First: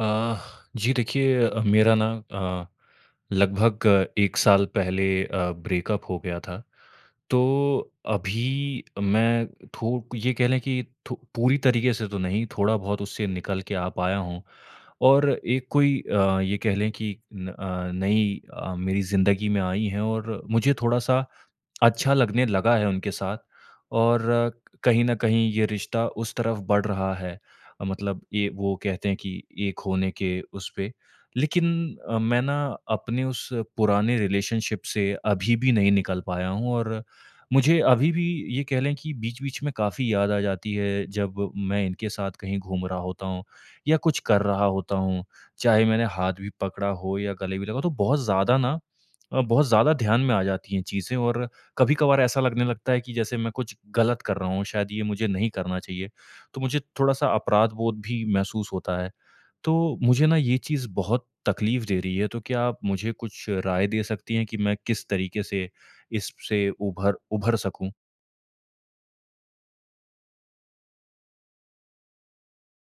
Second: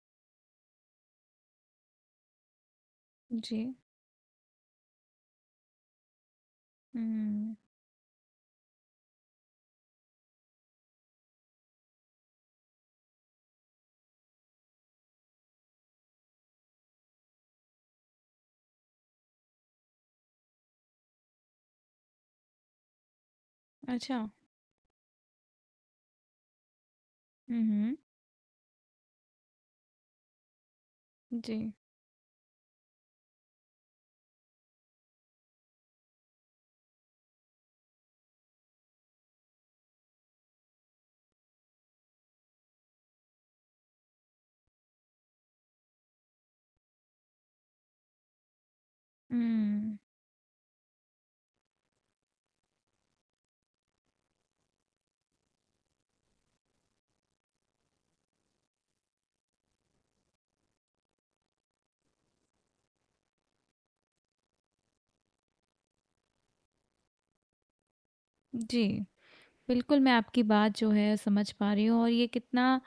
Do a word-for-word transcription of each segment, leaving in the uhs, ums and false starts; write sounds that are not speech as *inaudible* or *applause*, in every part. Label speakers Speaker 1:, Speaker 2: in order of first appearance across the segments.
Speaker 1: अ, जी देखिए, अ, मेरा ना अ,
Speaker 2: जी।
Speaker 1: लगभग, अ, एक साल पहले अ, ब्रेकअप हो गया था। तो
Speaker 2: हुँ।
Speaker 1: अभी मैं, थो ये कह लें कि थो पूरी तरीके से तो नहीं, थोड़ा बहुत उससे निकल के आ पाया हूँ। और एक कोई अ, ये कह लें कि न अ, नई, अ, मेरी ज़िंदगी में आई हैं और मुझे थोड़ा-सा अच्छा लगने लगा है उनके साथ।
Speaker 2: अच्छा।
Speaker 1: और कहीं न कहीं ये रिश्ता उस तरफ बढ़ रहा है।
Speaker 2: हुँ,
Speaker 1: अ,
Speaker 2: हुँ,
Speaker 1: मतलब ये वो कहते हैं कि एक होने के उस पे।
Speaker 2: जी,
Speaker 1: लेकिन अ, मैं ना अपने उस पुराने रिलेशनशिप से अभी भी नहीं निकल पाया हूँ और मुझे अभी भी ये कह लें कि बीच-बीच में काफ़ी याद आ जाती है जब मैं इनके साथ कहीं घूम रहा होता हूँ या कुछ कर रहा होता हूँ। चाहे मैंने हाथ भी पकड़ा हो या गले भी लगा तो बहुत ज़्यादा ना, अ, बहुत ज़्यादा
Speaker 2: हुँ,
Speaker 1: ध्यान में आ जाती हैं चीज़ें। और कभी-कभार ऐसा लगने लगता है कि जैसे मैं कुछ गलत कर रहा हूँ, शायद ये मुझे नहीं करना चाहिए, तो मुझे थोड़ा-सा अपराध बोध भी महसूस होता है। तो मुझे ना ये चीज़ बहुत तकलीफ़ दे रही है, तो क्या आप मुझे कुछ राय दे सकती हैं कि मैं किस तरीके से इससे उभर उभर सकूँ?
Speaker 2: जी। बिल्कुल, मैं आपकी बात जो है समझ पा रही हूँ, और ये कितना,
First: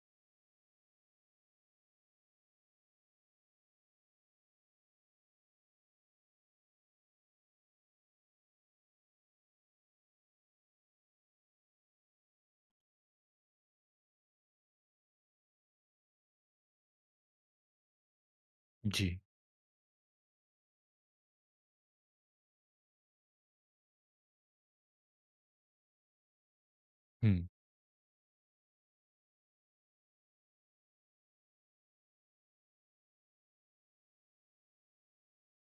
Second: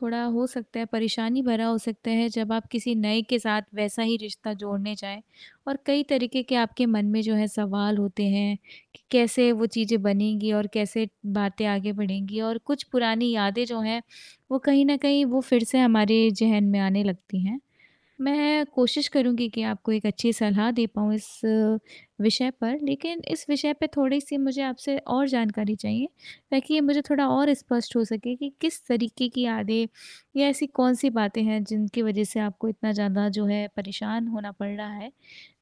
Speaker 2: थोड़ा हो सकता है, परेशानी भरा हो सकता है जब आप किसी नए के साथ वैसा ही रिश्ता जोड़ने जाएँ, और कई तरीके के आपके मन में जो है सवाल होते हैं कि कैसे वो चीज़ें बनेंगी और कैसे बातें आगे बढ़ेंगी, और कुछ पुरानी यादें जो हैं, वो कहीं न कहीं वो फिर से हमारे ज़हन में आने लगती हैं। मैं कोशिश
Speaker 1: जी।
Speaker 2: करूँगी कि आपको एक अच्छी सलाह दे पाऊँ इस अ, विषय पर, लेकिन इस विषय पे थोड़ी-सी मुझे आपसे और जानकारी चाहिए, ताकि ये मुझे थोड़ा और स्पष्ट हो सके कि किस तरीके की यादें या ऐसी कौन-सी बातें हैं जिनकी वज़ह से आपको इतना ज़्यादा जो है परेशान होना पड़ रहा है।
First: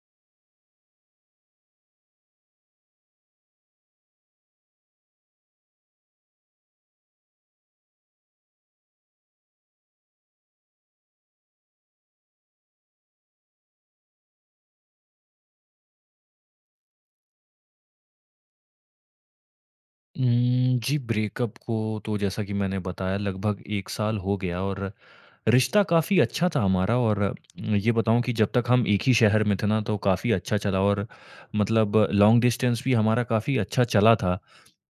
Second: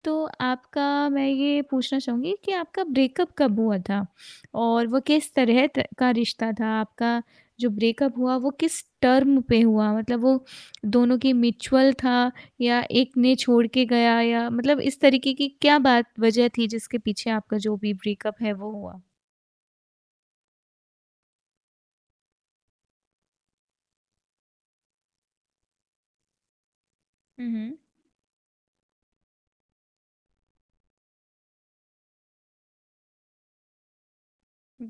Speaker 2: तो आपका, मैं ये पूछना चाहूँगी कि आपका ब्रेकअप कब हुआ था? और वो किस तरह त का रिश्ता था? आपका जो ब्रेकअप हुआ, वो किस टर्म पे हुआ? मतलब वो दोनों की म्यूचुअल था, या एक ने छोड़ के गया, या मतलब इस तरीके की क्या बात, वजह थी जिसके पीछे आपका जो भी ब्रेकअप है वो हुआ?
Speaker 1: उम, जी, ब्रेकअप को तो जैसा कि मैंने बताया लगभग एक साल हो गया। और रिश्ता काफ़ी अच्छा था हमारा। और
Speaker 2: हुँ, हुँ।
Speaker 1: ये बताऊँ कि जब तक हम एक ही शहर में थे ना तो काफ़ी अच्छा चला। और मतलब लॉन्ग डिस्टेंस भी हमारा काफ़ी अच्छा चला था।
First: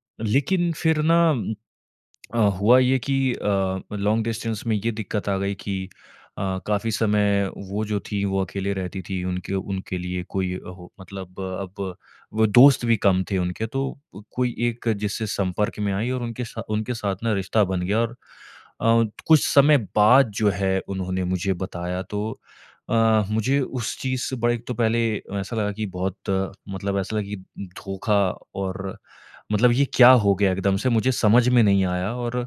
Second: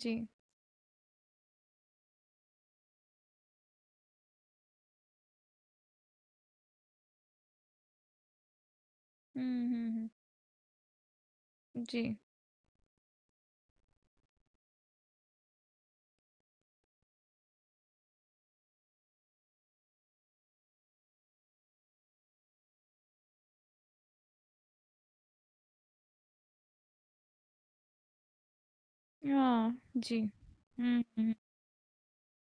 Speaker 2: जी।
Speaker 1: लेकिन फिर ना, अ, हुआ ये कि अ, लॉन्ग डिस्टेंस में ये दिक्कत आ गई कि अ, काफ़ी समय वो जो थी वो अकेले रहती थी,
Speaker 2: हुँ,
Speaker 1: उनके
Speaker 2: हुँ,
Speaker 1: उनके
Speaker 2: हुँ।
Speaker 1: लिए कोई हो, मतलब अ, अब
Speaker 2: जी।
Speaker 1: वो दोस्त भी कम थे उनके। तो कोई एक जिससे संपर्क में आई और उनके सा, उनके साथ ना रिश्ता बन गया। और अ, कुछ समय बाद जो है उन्होंने मुझे बताया। तो अ, मुझे उस चीज़ से बड़े, एक तो पहले ऐसा लगा कि बहुत, अ, मतलब ऐसा लगा कि धोखा। और मतलब
Speaker 2: हाँ,
Speaker 1: ये क्या
Speaker 2: जी।
Speaker 1: हो गया एकदम से
Speaker 2: हुँ,
Speaker 1: मुझे
Speaker 2: हुँ,
Speaker 1: समझ में नहीं आया। और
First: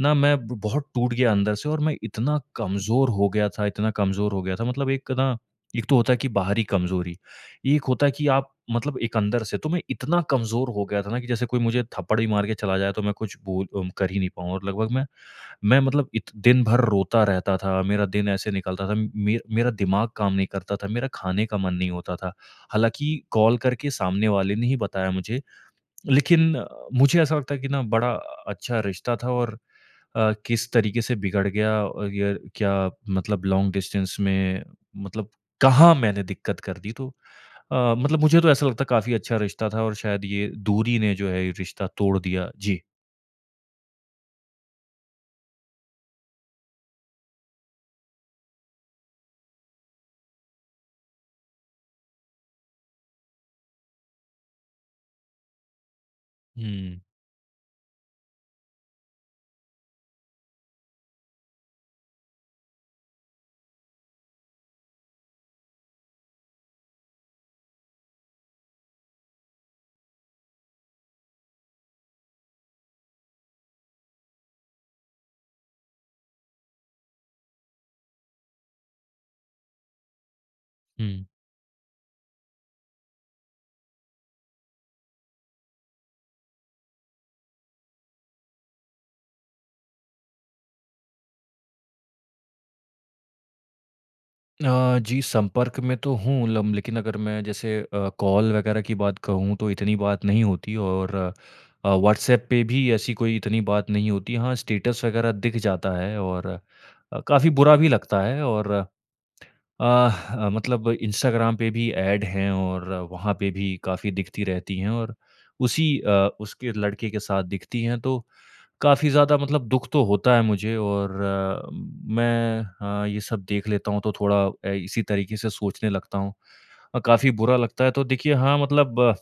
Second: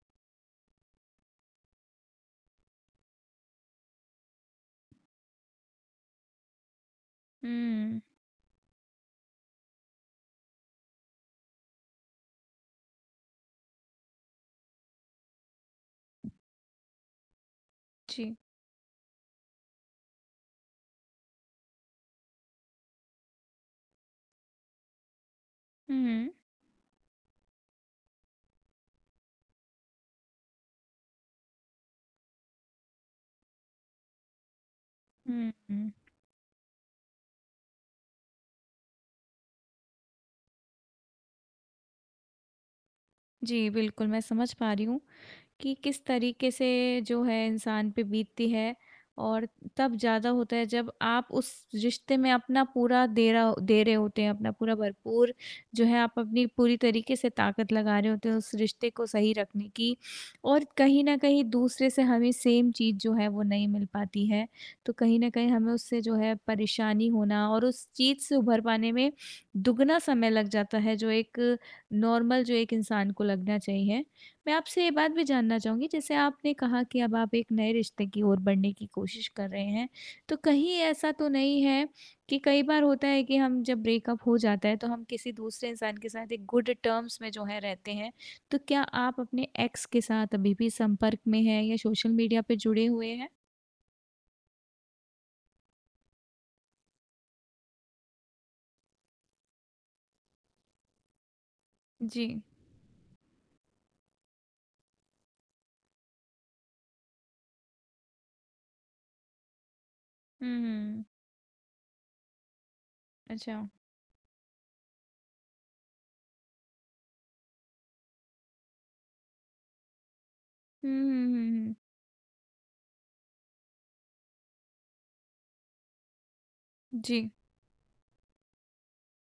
Speaker 1: ना मैं ब बहुत टूट गया अंदर से। और मैं इतना कमज़ोर हो गया था, इतना कमज़ोर हो गया था मतलब, एक ना, एक तो होता है कि बाहरी कमज़ोरी, एक
Speaker 2: हुँ।
Speaker 1: होता है कि आप मतलब एक अंदर से, तो मैं इतना कमज़ोर हो गया था ना कि जैसे कोई मुझे थप्पड़ भी मार के चला जाए तो मैं कुछ बोल अम, कर ही नहीं पाऊँ। और लगभग मैं मैं मतलब इत दिन भर रोता रहता था, मेरा दिन
Speaker 2: जी।
Speaker 1: ऐसे निकलता था, मे मेरा दिमाग काम नहीं करता था, मेरा खाने का मन नहीं होता था। हालाँकि कॉल करके सामने वाले ने ही बताया मुझे,
Speaker 2: हुँ, हुँ,
Speaker 1: लेकिन अ, मुझे ऐसा लगता है कि ना बड़ा अच्छा रिश्ता था। और अ, किस तरीके से बिगड़ गया और ये क्या, मतलब लॉन्ग डिस्टेंस में, मतलब
Speaker 2: हुँ, हुँ।
Speaker 1: कहाँ मैंने दिक्कत कर दी। तो अ, मतलब मुझे तो ऐसा लगता है काफ़ी अच्छा रिश्ता था, और शायद ये दूरी ने जो है ये रिश्ता तोड़ दिया। जी।
Speaker 2: जी, बिल्कुल, मैं समझ पा रही हूँ कि किस तरीके से जो है इंसान पे बीतती है, और तब ज़्यादा होता है जब आप उस रिश्ते में अपना पूरा दे रहा दे रहे होते हैं, अपना पूरा भरपूर जो है, आप अपनी पूरी
Speaker 1: हुँ,
Speaker 2: तरीके से ताकत लगा रहे होते हैं उस रिश्ते को सही रखने की, और कहीं न कहीं दूसरे से हमें सेम चीज़ जो है वो नहीं मिल पाती है। तो कहीं न कहीं हमें उससे जो है परेशानी होना, और उस चीज़ से उभर पाने में दुगना समय लग जाता है, जो एक नॉर्मल, जो एक इंसान को लगना चाहिए। मैं आपसे ये बात भी जानना चाहूँगी, जैसे आपने कहा कि अब आप एक नए रिश्ते की ओर बढ़ने की कोशिश कर रहे हैं, तो कहीं ऐसा
Speaker 1: हुँ।
Speaker 2: तो नहीं है कि, कई बार होता है कि हम, जब ब्रेकअप हो जाता है तो हम किसी दूसरे इंसान के साथ एक गुड टर्म्स में जो है रहते हैं, तो क्या आप अपने एक्स के साथ अभी भी संपर्क में हैं, या सोशल मीडिया पे जुड़े हुए हैं?
Speaker 1: अ, जी, संपर्क में तो हूँ लम लेकिन अगर मैं जैसे, अ, कॉल वगैरह की बात कहूँ तो इतनी बात नहीं होती। और अ,
Speaker 2: जी।
Speaker 1: व्हाट्सएप पे भी ऐसी कोई इतनी बात नहीं होती। हाँ, स्टेटस वगैरह दिख जाता है। और अ, काफ़ी बुरा भी लगता है। और अ, अ,
Speaker 2: हुँ,
Speaker 1: मतलब
Speaker 2: हुँ।
Speaker 1: इंस्टाग्राम पे भी ऐड हैं और वहाँ पे
Speaker 2: अच्छा। हुँ,
Speaker 1: भी काफ़ी दिखती रहती हैं। और उसी अ, उसके लड़के के साथ दिखती हैं, तो काफ़ी ज़्यादा मतलब दुःख तो होता है मुझे।
Speaker 2: हुँ,
Speaker 1: और
Speaker 2: हुँ,
Speaker 1: अ,
Speaker 2: हुँ।
Speaker 1: मैं, अ, ये सब देख लेता हूँ तो थोड़ा, अ, इसी तरीके से सोचने लगता हूँ। अ,
Speaker 2: जी।
Speaker 1: काफ़ी बुरा लगता है। तो देखिए, हाँ, मतलब, अ,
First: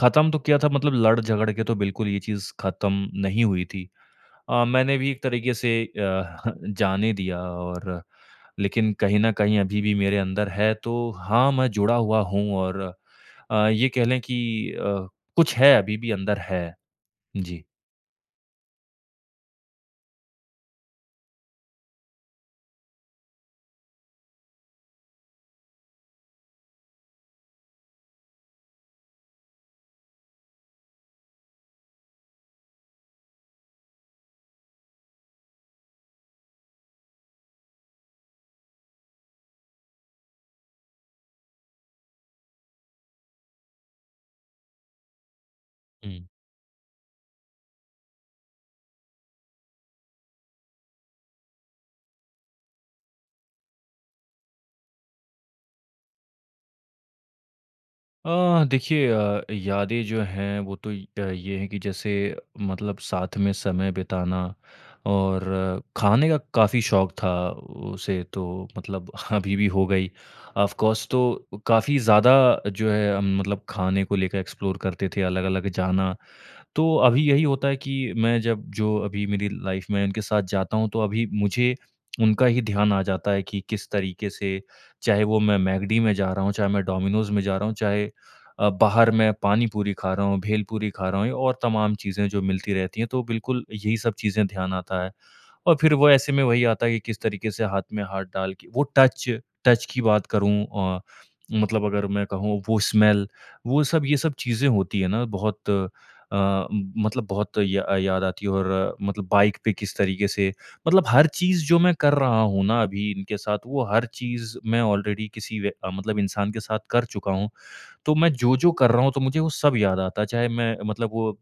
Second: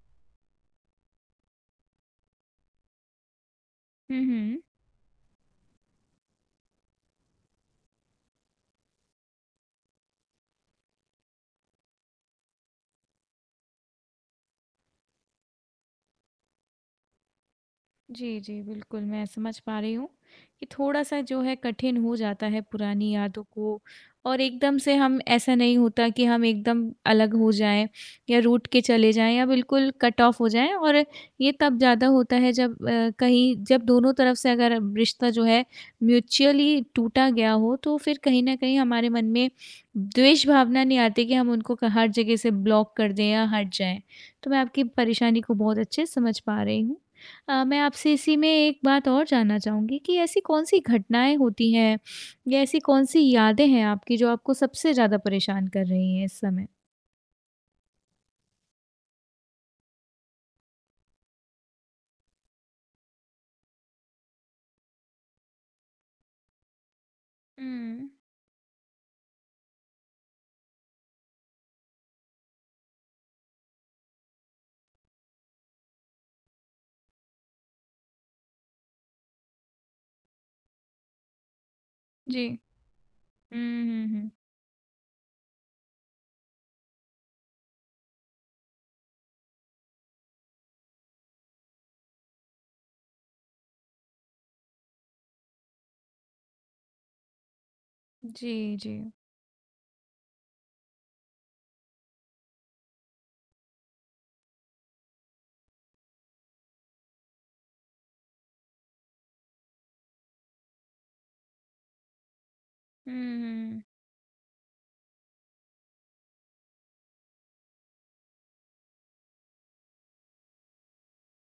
Speaker 1: ख़त्म तो किया था मतलब लड़ झगड़ के तो बिल्कुल ये चीज़ ख़त्म नहीं हुई थी।
Speaker 2: हुँ, हुँ।
Speaker 1: अ, मैंने भी एक तरीके से, अ, *laughs* जाने दिया। और लेकिन कहीं न कहीं अभी भी मेरे अंदर है, तो हाँ, मैं जुड़ा हुआ हूँ। और अ, ये कह लें कि अ, कुछ है, अभी भी अंदर है। जी।
Speaker 2: जी, जी, बिल्कुल, मैं समझ पा रही हूँ कि थोड़ा-सा जो है कठिन हो जाता है पुरानी यादों को, और एकदम से हम, ऐसा नहीं होता कि हम एकदम अलग हो जाएँ, या रूठ के चले जाएँ, या बिल्कुल कट ऑफ हो जाएँ, और ये तब ज़्यादा होता है जब अ, कहीं, जब दोनों तरफ से अगर रिश्ता जो है म्यूचुअली टूटा गया हो, तो फिर कहीं न कहीं हमारे मन में द्वेष भावना नहीं आती कि हम उनको क हर जगह से ब्लॉक कर दें या हट जाएँ। तो मैं आपकी परेशानी को बहुत अच्छे से समझ पा रही हूँ। अ, मैं आपसे इसी में एक बात और जानना चाहूँगी कि ऐसी कौन-सी घटनाएँ होती हैं, या ऐसी कौन-सी यादें हैं आपकी जो आपको सबसे ज़्यादा परेशान कर रही हैं इस समय?
Speaker 1: अ, देखिए, अ, यादें जो हैं वो तो य- अ, ये है कि जैसे मतलब साथ में समय बिताना। और अ, खाने का काफ़ी शौक था
Speaker 2: हुँ,
Speaker 1: उसे। तो मतलब *laughs* अभी भी हो गई, ऑफ कोर्स। तो काफ़ी ज़्यादा जो है हम मतलब खाने को लेकर एक्सप्लोर करते थे, अलग अलग जाना। तो अभी यही होता है कि मैं जब जो अभी मेरी लाइफ में उनके साथ जाता हूँ तो अभी मुझे
Speaker 2: जी।
Speaker 1: उनका ही ध्यान आ जाता है
Speaker 2: हुँ,
Speaker 1: कि किस
Speaker 2: हुँ, हुँ।
Speaker 1: तरीके से, चाहे वो मैं मैकडी में जा रहा हूँ, चाहे मैं डोमिनोज़ में जा रहा हूँ, चाहे अ, बाहर मैं पानी पूरी खा रहा हूँ, भेल पूरी खा रहा हूँ और तमाम चीज़ें जो मिलती रहती हैं, तो बिल्कुल यही सब चीज़ें ध्यान आता है। और फिर वो ऐसे में वही आता है कि किस तरीके से हाथ में हाथ डाल के
Speaker 2: जी,
Speaker 1: वो
Speaker 2: जी।
Speaker 1: टच टच की बात करूँ, अ, मतलब अगर मैं कहूँ वो स्मेल, वो सब ये सब चीज़ें होती है ना बहुत, अ, मतलब बहुत या, याद आती है। और अ, मतलब बाइक पे किस तरीके से, मतलब हर चीज़ जो मैं कर रहा हूँ ना अभी
Speaker 2: हुँ,
Speaker 1: इनके साथ,
Speaker 2: हुँ।
Speaker 1: वो हर चीज़ मैं ऑलरेडी किसी वे- अ, मतलब इंसान के साथ कर चुका हूँ। तो मैं जो जो कर रहा हूँ तो मुझे वो सब याद आता है, चाहे मैं मतलब वो,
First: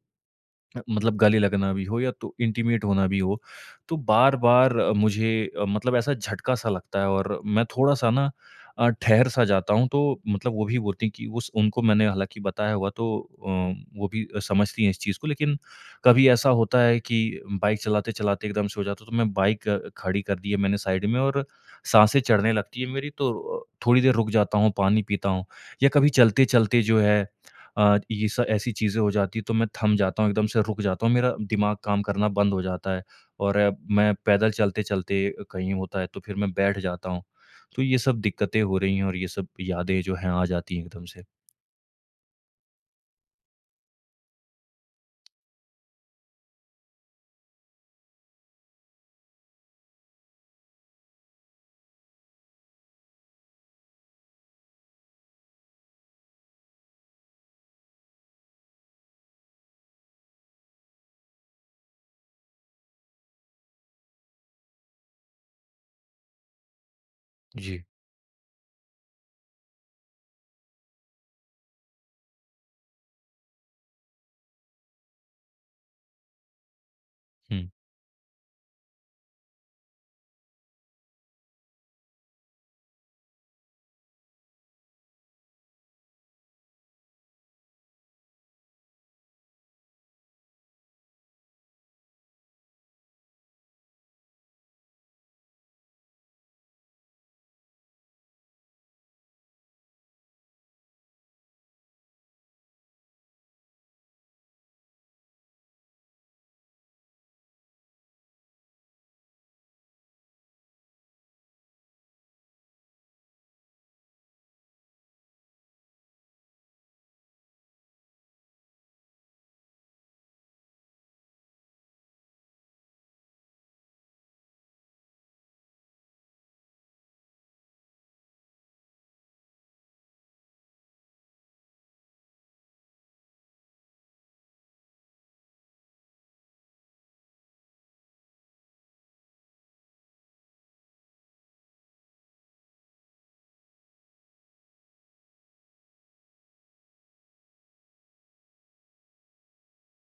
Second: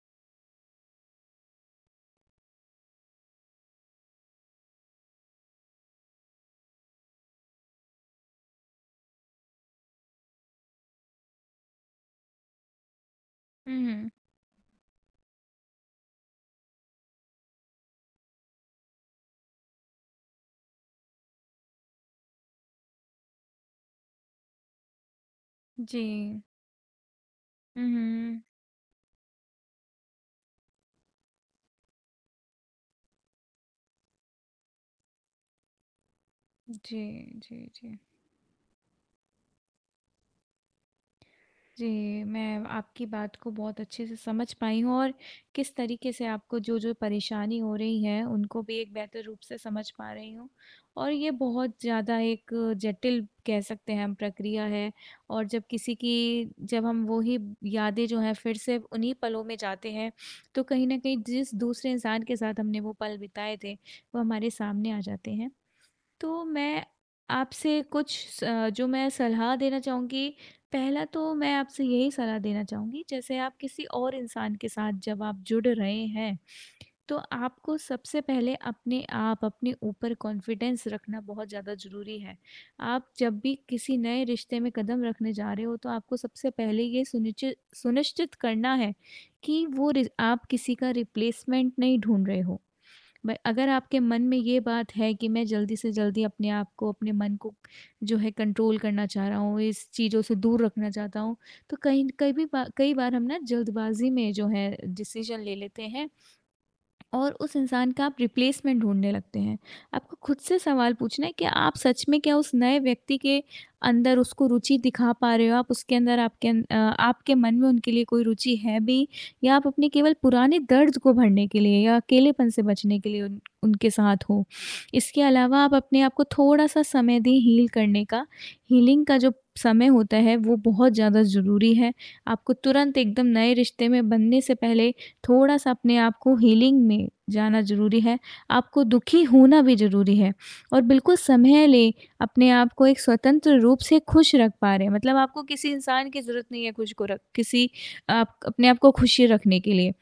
Speaker 1: मतलब गले लगना भी हो या तो इंटीमेट होना भी हो, तो बार-बार मुझे, अ, मतलब ऐसा झटका-सा लगता है और मैं थोड़ा-सा ना, अ, ठहर-सा जाता हूँ। तो मतलब वो भी बोलती हैं कि उस उनको मैंने हालाँकि बताया हुआ। तो अ,
Speaker 2: हुँ,
Speaker 1: वो
Speaker 2: हुँ।
Speaker 1: भी समझती हैं इस चीज़ को, लेकिन कभी ऐसा होता है कि बाइक चलाते-चलाते एकदम से हो जाता है, तो मैं बाइक अ, खड़ी कर दी है मैंने साइड में। और साँसें चढ़ने लगती है मेरी। तो अ, थोड़ी देर रुक जाता हूँ, पानी पीता हूँ, या
Speaker 2: जी।
Speaker 1: कभी चलते-चलते जो है,
Speaker 2: हुँ,
Speaker 1: अ, ये स
Speaker 2: हुँ।
Speaker 1: ऐसी चीज़ें हो जाती है तो मैं थम जाता हूँ, एकदम से रुक जाता हूँ, मेरा दिमाग काम करना बंद हो जाता है। और अ, मैं पैदल चलते-चलते कहीं होता है तो फिर मैं बैठ
Speaker 2: जी,
Speaker 1: जाता हूँ।
Speaker 2: जी,
Speaker 1: तो
Speaker 2: जी।
Speaker 1: ये सब दिक्कतें हो रही हैं और ये सब यादें जो हैं आ जाती हैं एकदम से।
Speaker 2: जी, मैं आपकी बात को बहुत अच्छे से समझ पाई हूँ, और किस तरीके से आपको जो-जो परेशानी हो रही है, उनको भी एक बेहतर रूप से समझ पा रही हूँ। और ये बहुत ज़्यादा एक जटिल, कह सकते हैं हम, प्रक्रिया है। और जब किसी की, जब हम वही यादें जो हैं फिर से उन्हीं पलों में जाते हैं, तो कहीं न कहीं जिस दूसरे इंसान के साथ हमने वो पल बिताए थे, वो हमारे सामने आ जाते हैं। तो मैं आपसे
Speaker 1: जी।
Speaker 2: कुछ स अ, जो मैं सलाह देना चाहूँगी, पहला तो मैं आपसे यही सलाह देना चाहूँगी, जैसे आप किसी और इंसान के साथ जब आप जुड़ रहे हैं, तो
Speaker 1: हुँ।
Speaker 2: आपको सबसे पहले अपने आप, अपने ऊपर कॉन्फिडेंस रखना बहुत ज़्यादा ज़रूरी है। आप जब भी किसी नए रिश्ते में कदम रखने जा रहे हो, तो आपको सबसे पहले ये सुनिचि सुनिश्चित करना है कि वो, रिज आप किसी का रिप्लेसमेंट नहीं ढूँढ रहे हो। ब- अगर आपके मन में ये बात है कि, मैं जल्दी से जल्दी अपने आप को, अपने मन को जो है कंट्रोल करना चाह रहा हूँ, इस चीज़ों से दूर रखना चाहता हूँ, तो कहीं कई भी बा, कई बार हम ना जल्दबाजी में जो है डिसीजन ले लेते हैं, और उस इंसान का आप रिप्लेसमेंट ढूँढने लगते हैं। आपको खुद से सवाल पूछना है कि आप सच में क्या उस नए व्यक्ति के अंदर, उसको रुचि दिखा पा रहे हो? आप उसके अंदर, आपके अन अ, आपके मन में उनके लिए कोई रुचि है भी, या आप अपने केवल पुराने दर्द को भरने के लिए, या अकेलेपन से बचने के लिए उन उनके साथ हो? इसके अलावा, आप अपने आप को थोड़ा-सा समय दें हील करने का। हीलिंग का जो समय होता है वो बहुत ज़्यादा ज़रूरी है। आपको तुरंत एकदम नए रिश्ते में बनने से पहले थोड़ा-सा अपने आप को हीलिंग में जाना ज़रूरी है, आपको दुखी होना भी ज़रूरी है, और बिल्कुल समय लें, अपने आप को एक स्वतंत्र रूप से खुश रख पा रहे हैं। मतलब आपको किसी इंसान की ज़रूरत नहीं है खुश को रख किसी, आप अपने आप को खुशी रखने के लिए।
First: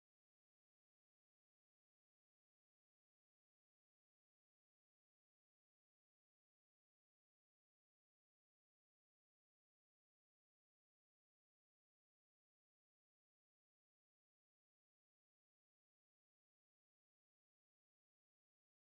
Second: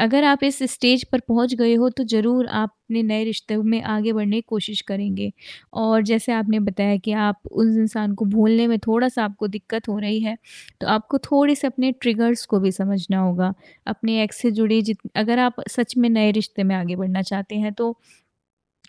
Speaker 2: अगर आप इस स्टेज पर पहुँच गए हो, तो ज़रूर आप अपने नए रिश्ते में आगे बढ़ने की कोशिश करेंगे। और जैसे आपने बताया कि आप उस इंसान को भूलने में थोड़ा-सा आपको दिक्कत हो रही है, तो आपको थोड़े-से अपने ट्रिगर्स को भी समझना होगा। अपने एक्स से जुड़ी जित अगर आप सच में नए रिश्ते में आगे बढ़ना चाहते हैं, तो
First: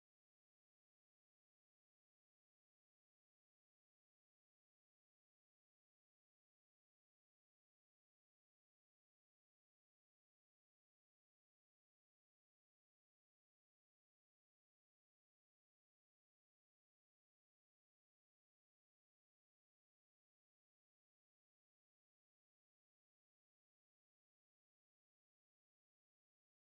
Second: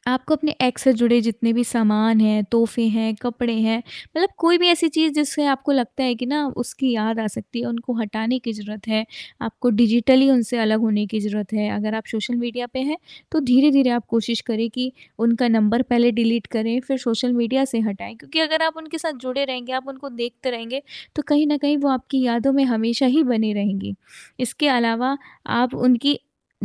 Speaker 2: आपको अपने एक्स से जुड़े जितने भी सामान हैं, तोहफ़े हैं, कपड़े हैं, मतलब कोई भी ऐसी चीज़ जिससे आपको लगता है कि ना उसकी याद आ सकती है, उनको हटाने की ज़रूरत है। आपको डिजिटली उनसे अलग होने की ज़रूरत है। अगर आप सोशल मीडिया पे हैं, तो धीरे-धीरे आप कोशिश करें कि उनका नंबर पहले डिलीट करें, फिर सोशल मीडिया से हटाएँ, क्योंकि अगर आप उनके साथ जुड़े रहेंगे, आप उनको देखते रहेंगे, तो कहीं न कहीं वो आपकी यादों में हमेशा ही बनी रहेंगी। इसके अलावा, आप उनकी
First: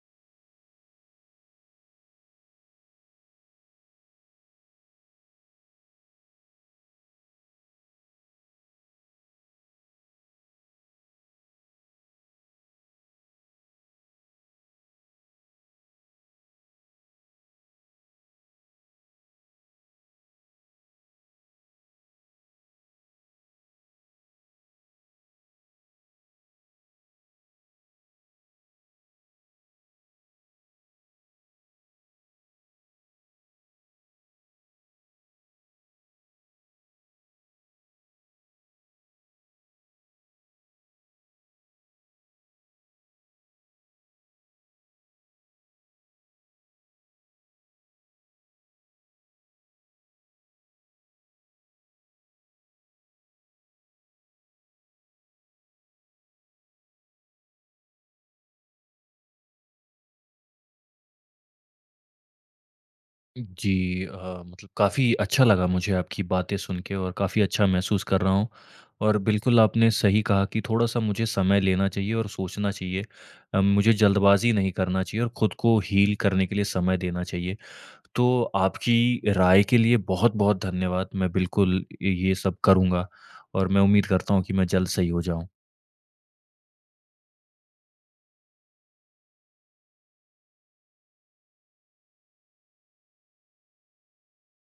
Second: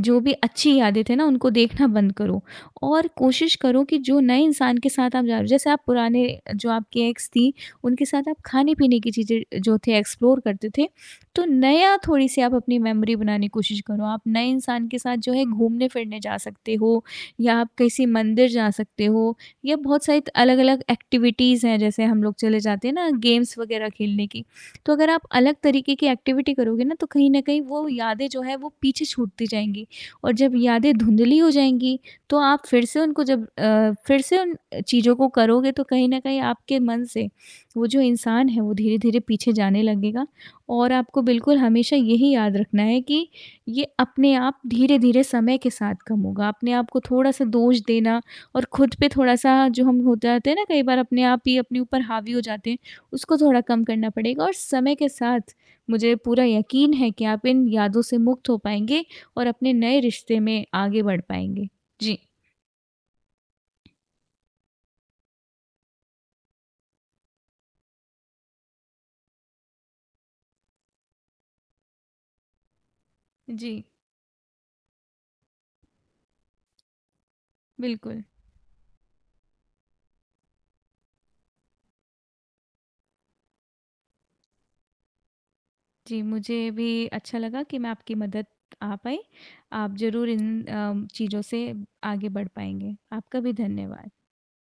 Speaker 2: जो भी अच्छी यादें थे ना, उनको देखना बंद करो। और कोशिश करो कि जो नए इंसान के साथ आप जा रहे हो, जैसे आप पुराने, जो आपकी एक्स थी, उनके साथ आप खाने-पीने की चीज़ें जो थे एक्सप्लोर करते थे, तो नया, थोड़ी-सी आप अपनी मेमोरी बनाने की कोशिश करो। आप नए इंसान के साथ जो है घूमने-फिरने जा सकते हो, या आप किसी मंदिर जा सकते हो, या बहुत सारी त अलग-अलग एक्टिविटीज़ हैं, जैसे हम लोग चले जाते हैं ना गेम्स वगैरह खेलने की। तो अगर आप अलग तरीके की एक्टिविटी करोगे ना, तो कहीं न कहीं वो यादें जो हैं वो पीछे छूटती जाएँगी, और जब यादें धुंधली हो जाएँगी, तो आप फिर से उनको, जब अ, फिर से उन चीज़ों को करोगे, तो कहीं न कहीं आपके मन से वो जो इंसान है वो धीरे-धीरे पीछे जाने लगेगा। और आपको बिल्कुल हमेशा यही याद रखना है कि ये अपने आप धीरे-धीरे समय के साथ कम होगा। अपने आप को थोड़ा-सा दोष देना, और खुद पे थोड़ा-सा, जो हम हो जाते हैं ना कई बार अपने आप ही अपने ऊपर हावी हो जाते हैं, उसको थोड़ा कम करना पड़ेगा, और समय के साथ मुझे पूरा यकीन है कि आप इन यादों से मुक्त हो पाएँगे, और अपने नए रिश्ते में आगे बढ़ पाएँगे। जी,
Speaker 1: जी, अ, मतलब काफ़ी अच्छा लगा मुझे आपकी बातें सुन के और काफ़ी अच्छा महसूस कर रहा हूँ। और बिल्कुल आपने सही कहा कि थोड़ा-सा मुझे समय लेना चाहिए और सोचना चाहिए। अ,
Speaker 2: जी,
Speaker 1: मुझे जल्दबाज़ी नहीं करना चाहिए और खुद को हील करने के लिए समय देना चाहिए।
Speaker 2: बिल्कुल।
Speaker 1: तो आपकी राय के लिए बहुत-बहुत धन्यवाद। मैं बिल्कुल ये सब करूँगा और मैं उम्मीद करता हूँ कि मैं जल्द सही हो जाऊँ।
Speaker 2: जी, मुझे भी अच्छा लगा कि मैं आपकी मदद आ पाई। आप ज़रूर इन अ, चीज़ों से आगे बढ़ पाएँगे। आपका भी धन्यवाद।